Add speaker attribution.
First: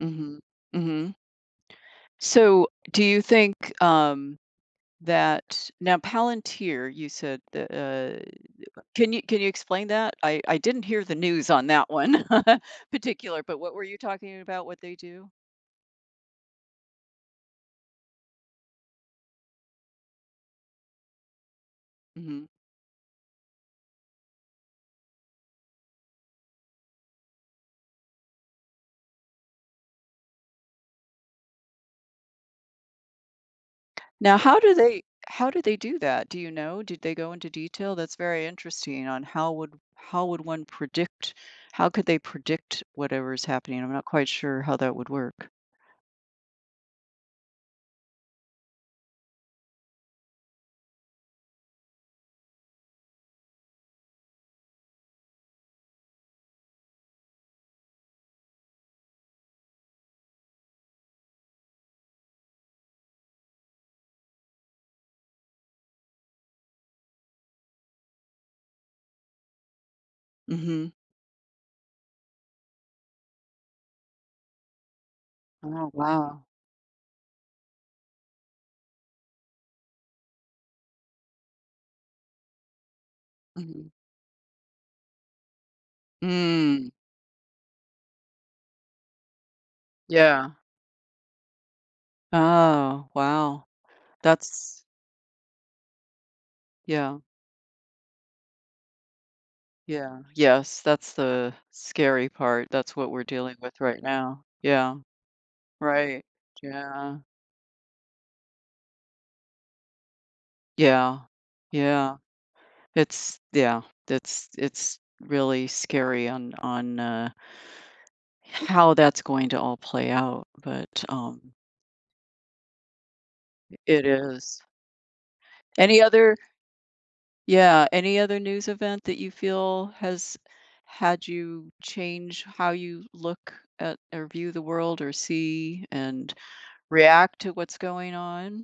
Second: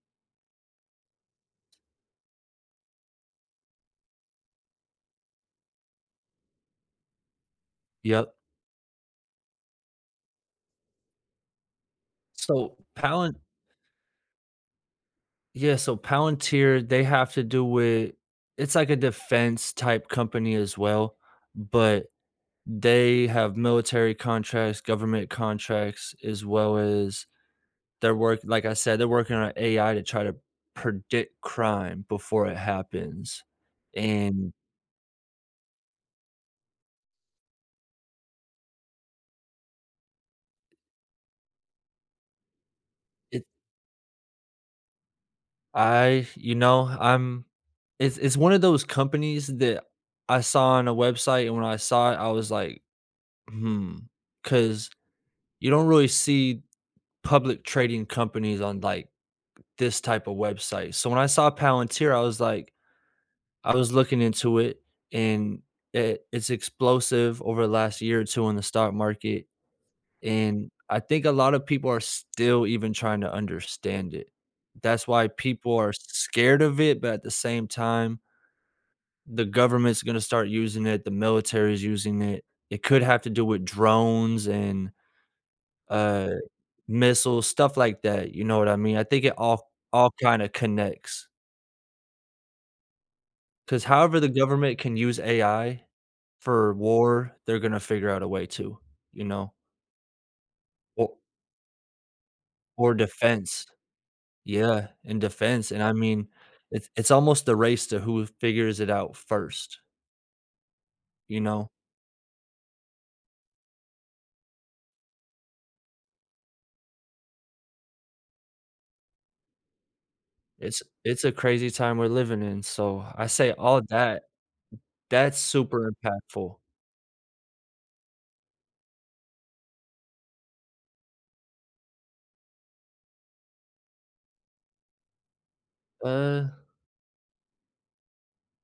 Speaker 1: Mhm. Mhm. So, do you think, um, that now, Palantir, you said that, uh
Speaker 2: Yep.
Speaker 1: can you can you explain that? I I didn't hear the news on that one,
Speaker 2: So, Palant
Speaker 1: particular, but what were you talking about, what they do?
Speaker 2: yeah, so Palantir, they have to do it it's like a defense-type company as well, but,
Speaker 1: Mhm.
Speaker 2: they have military contracts, government contracts, as well as their work like I said, they're working on AI to try to predict crime, before it happens.
Speaker 1: Now,
Speaker 2: And
Speaker 1: how do they how do they do that? Do you know? Did they go into detail? That's very interesting, on how would how would one predict how could they predict whatever
Speaker 2: it
Speaker 1: is happening? I'm not quite sure how that would work.
Speaker 2: I you know, I'm it's it's one of those companies that I saw on a website, and when I saw it, I was like, "Hmm." 'Cause, you don't really see public trading companies on, like, this type of website, so when I saw Palantir, I was like I was looking into it, and, it it's explosive over the last year or two in the stock market. And,
Speaker 1: Mhm.
Speaker 2: I think a lotta people are still even trying to understand it. That's why people
Speaker 1: Oh,
Speaker 2: are
Speaker 1: wow.
Speaker 2: scared of it, but at the same time the government's gonna start using it, the military's using it. It could have to do with
Speaker 1: Mhm.
Speaker 2: drones, and uh,
Speaker 1: Mm.
Speaker 2: missiles, stuff like that, you know what I mean? I think it all all kinda
Speaker 1: Yeah.
Speaker 2: connects.
Speaker 1: Oh, wow.
Speaker 2: 'Cause however the government
Speaker 1: That's
Speaker 2: can use AI, for
Speaker 1: Yeah.
Speaker 2: war, they're gonna figure out a way to. You know?
Speaker 1: Yeah. Yes, that's
Speaker 2: O
Speaker 1: the scary part,
Speaker 2: Or
Speaker 1: that's what we're dealing
Speaker 2: defense.
Speaker 1: with right now.
Speaker 2: Yeah.
Speaker 1: Yeah.
Speaker 2: In defense, and I
Speaker 1: Right.
Speaker 2: mean, it's it's
Speaker 1: Yeah.
Speaker 2: almost the race to who figures it out first.
Speaker 1: Yeah.
Speaker 2: You know?
Speaker 1: Yeah. It's yeah. It's it's really scary, on on, uh h how that's going to all play out,
Speaker 2: It's
Speaker 1: but,
Speaker 2: it's a
Speaker 1: um
Speaker 2: crazy time we're living in, so, I say
Speaker 1: i
Speaker 2: all
Speaker 1: it
Speaker 2: that
Speaker 1: is.
Speaker 2: that's super
Speaker 1: Any other
Speaker 2: impactful.
Speaker 1: yeah, any other news event that you feel has had you change how you look at or, view the world, or see, and
Speaker 2: Uh
Speaker 1: react to what's going on?